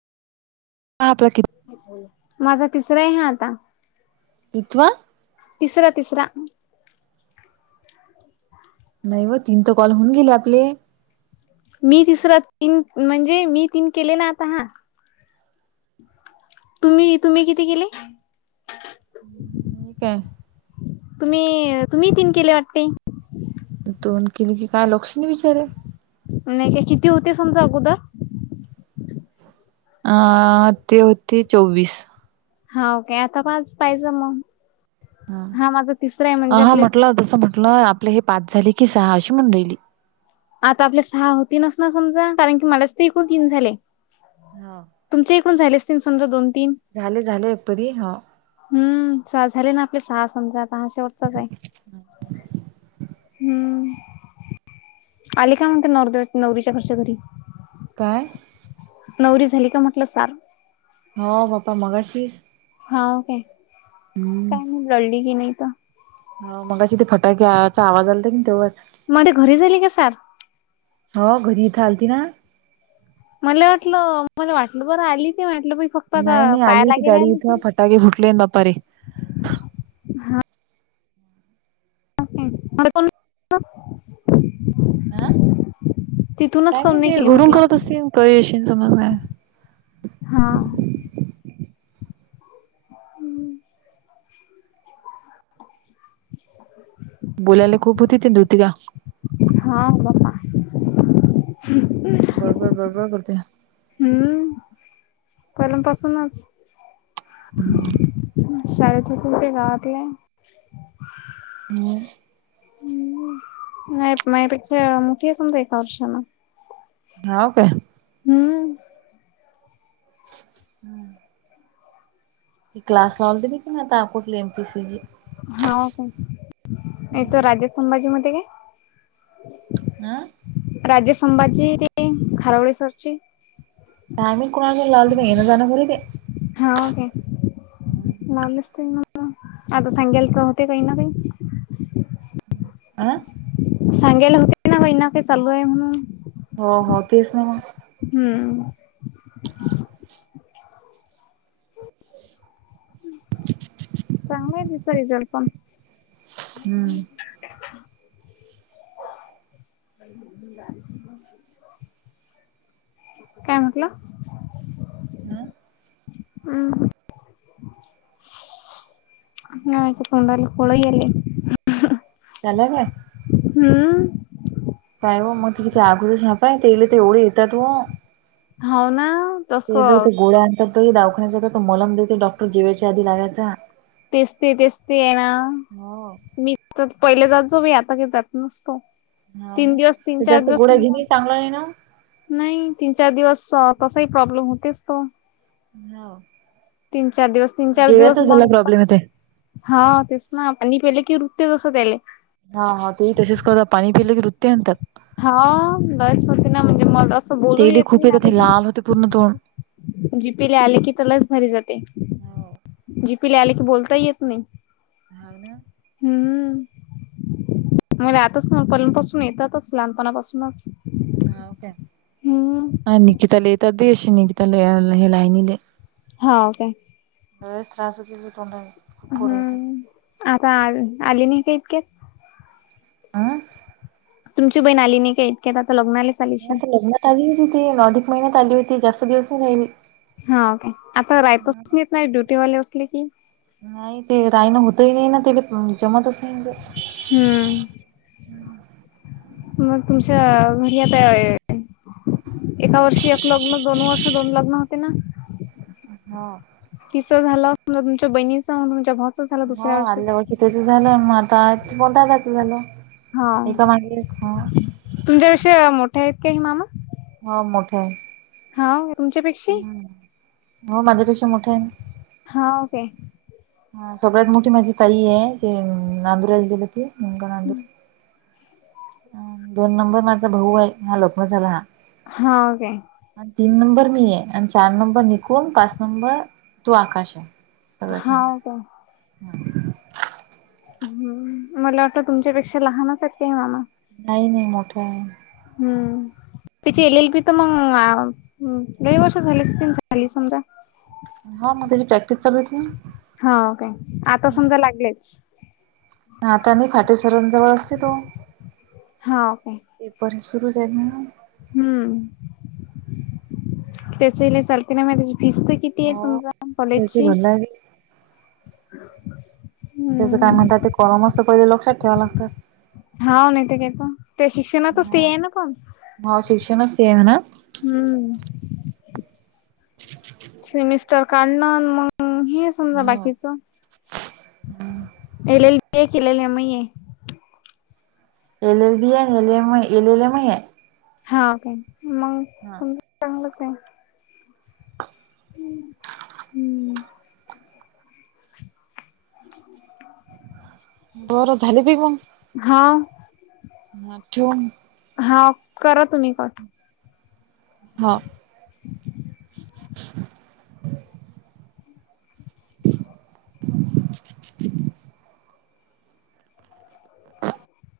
[unintelligible] माझा तिसरा आहे हा आता. अन तुवा? तिसरा तिसरा. नाही व तीन त कॉल होऊन गेले आपले. मी तिसरा तीन म्हणजे मी तीन केले ना आता हां तुम्ही तुम्ही किती केले? मी काय? तुम्ही तुम्ही तीन केले वाटतेय? दोन केले कि काय लक्ष नाई बिचारे. नाही का किती होते समजा अगोदर? अ ते होते चोवीस. हा ओके आता पाच पाहिजं मग हा माझं तिसरं आहे म्हणजे हा आपले म्हटलं जसं म्हटलं आपलं हे पाच झाले की सहा अशी म्हणू राहिली. आता आपले सहा होतीलस ना समजा कारण की, मलाच त ईकूण तीन झाले. हाव. तुमच्या इकडून झाले असतीन समजा दोन तीन. झाले झाले एकपरी हाव. हम्म साहा झाले ना आपले सहा समजा आता हा शेवटचाच आहे हम्म. आली काय मग ते नवरदेव नवरीच्या घरचे घरी? काय? नवरी झाली का? म्हटलं सार. हो बाप्पा मगाशीस. हाव काय? हम् काय नाही लढली की नाहीत मग अशी ते फटाक्याचा आवाज आलत की तेव्हाच मध्ये घरी झाली का सार हो घरी इ थलती ना मला वाटलं मला वाटलं बरं आली ते वाटलं नाही आली होती गाडी इथं फटाके फुटले दपारी ह म कोण नाही नाही ते घुरून करत असतील क येशी समज नाही हा हम्म [unintelligible] बोलायला खूप होती ते ृतिका हा ममा बरोबर बरोबर करते हम्म पहिल्यांपासूनच हम्म सळ क ते राहगला म ह् माझ्यापेक्षा मोठी असम तर एका वर्षाला हा काय ती हम्म हम्म क्लास लावल मी नाही तपठली एम पी सी जी हा काथो राजे संभाजी मध्ये का हा राजे संबाजी खारवळे सरची त्यामही कोणा लाल तम येन जा घरी ते हा ओके लावलेच ते म आता सांगायल का होते काही ना काही आं सांगेल होते नानाक चालू आहे म्हणून हो हो तेच ना मग हम्म चांगला आहे तिचा रिझल्ट पण हम्म [unintelligible] [inaudible] मु काय म्हटलं ह ह हच तडला कोळगले चाला का हा काय मग तेिती आगरच नापय तेले ते एवढे येतताातो हो ना तस ते ज हो गोड आणतात त दाखण्याचा हो मलम देते डॉक्टर जेवाच्या आधी लागयचा तेचते तेचते आहे ना मी तर पहिले जात जो मी आता क जात नसतो हाव तीन ना दिवस तीन ते चार जास्त दिवस गोळ्या समजा घेणे चांगलं नाही नाही तीन चार दिवस तसाही प्रॉब्लेम होतेस तो ना हो तीन चार दिवस तीन चार दिवस जेवायचाच झाला मग प्रॉब्लेम हा तेच ना पनी पेले की रुत्य जस त्याले. हा हा ते तसेच करतात पाणी पिलं की वृत्य आणतात. हा लयच होते ना म्हणजे म असं बोलू येत मी ना मला ते पूर्ण तो जीपीले आले की त्या लच भरी जाते. हो जीपीला आले की बोलता येत नाही. [unintelligible] हम्म, मला आतच ना पलंतपासून येतातच लहान पणा पासूनच हाव काय, निकिताल येतात बी अशी निकिताल हे लानले हा ओके. [inaudible] लयच त्रास होते तोडाले, फोड होते. हम्म आता आ आली नाही का इतक्या? हम तुमची बहीण आली नाही का इतक्यात आता लग्ना आले आता लग्नात आली होती अधिक महिन्यात आली होती जास्त दिवस नाही राहीली. हा ओके आता रायतच नाहीेत नाही ड्युटीवाले असले की, नाही ते रायनं होतही नाही ना ते जमतच नाही ते हम्म [inaudible] मग तुमच्या घरी आता एका वर्षी एक लग्न दोन वर्ष दोन लग्न होते ना? हा तिचं झालं तुमच्या बहिणीचा तुमच्या झालं हो दुसऱ्या आदल्या वर्षीच वर्षी त्याच झालं मग आता म दादाचं झालं- एका मां तुमच्यावि विषयी मोठ्या आहेत का ह मामा. हा मोठा आहे. हा तुमच्यापेक्षा, हम्, हो माझ्यापेक्षा मोठा आहे. हाव काय [inaudible] हा सगळ्यात मोठी माझी ताई आहे ते नांदुराला दिेलंती मुग नांदूर दोन नंबर माझा भाऊ आहे हा लोखम झाला हा हो काय, आणि तीन नंबर मी आहे, आणि चार नंबर निकून पाच नंबर तू आकाश आहे. सगळ्यात भा हाव काय हम्म मला वाटत तुमच्यापेक्षा लहानचक मामा नाही नाही मोठं आहे. हम्म, त्याची एल एल पी तर मग लय वर्ष झाली तीन झाली समजा हा मग तेची प्रॅक्टिस चालू आहेत ना. हो काय, आता समजा लागलेच. आता नाही फातेसरांजवळ असते तो, हाव काय, पेपर सुरू झा आहे ना, हम्म [inaudible] त्याच इला चालते ना म त्याची फीसते किती आहे हो समजा त्याची कॉलेजची, [inaudible] भरला की त्याचं काय म्हणतात ते कॉल मस्त पहिले लक्षात ठेवाव लागतात. हा नाही ते कात ते शिक्षणातच ते आहे ना कोण ह शिक्षण ते आहे ना? हम्म सेमिस्टर काढण मग हे समजा हो बाकीच, [inaudible] एल. एल. केलेले आहे म, एल एल बी आहे L M L L M आहे हा ओके मग हा समजा चांगलंच आहे ह हम्म बरं झाले बी पण हा म हा करा तुम्ही कर हा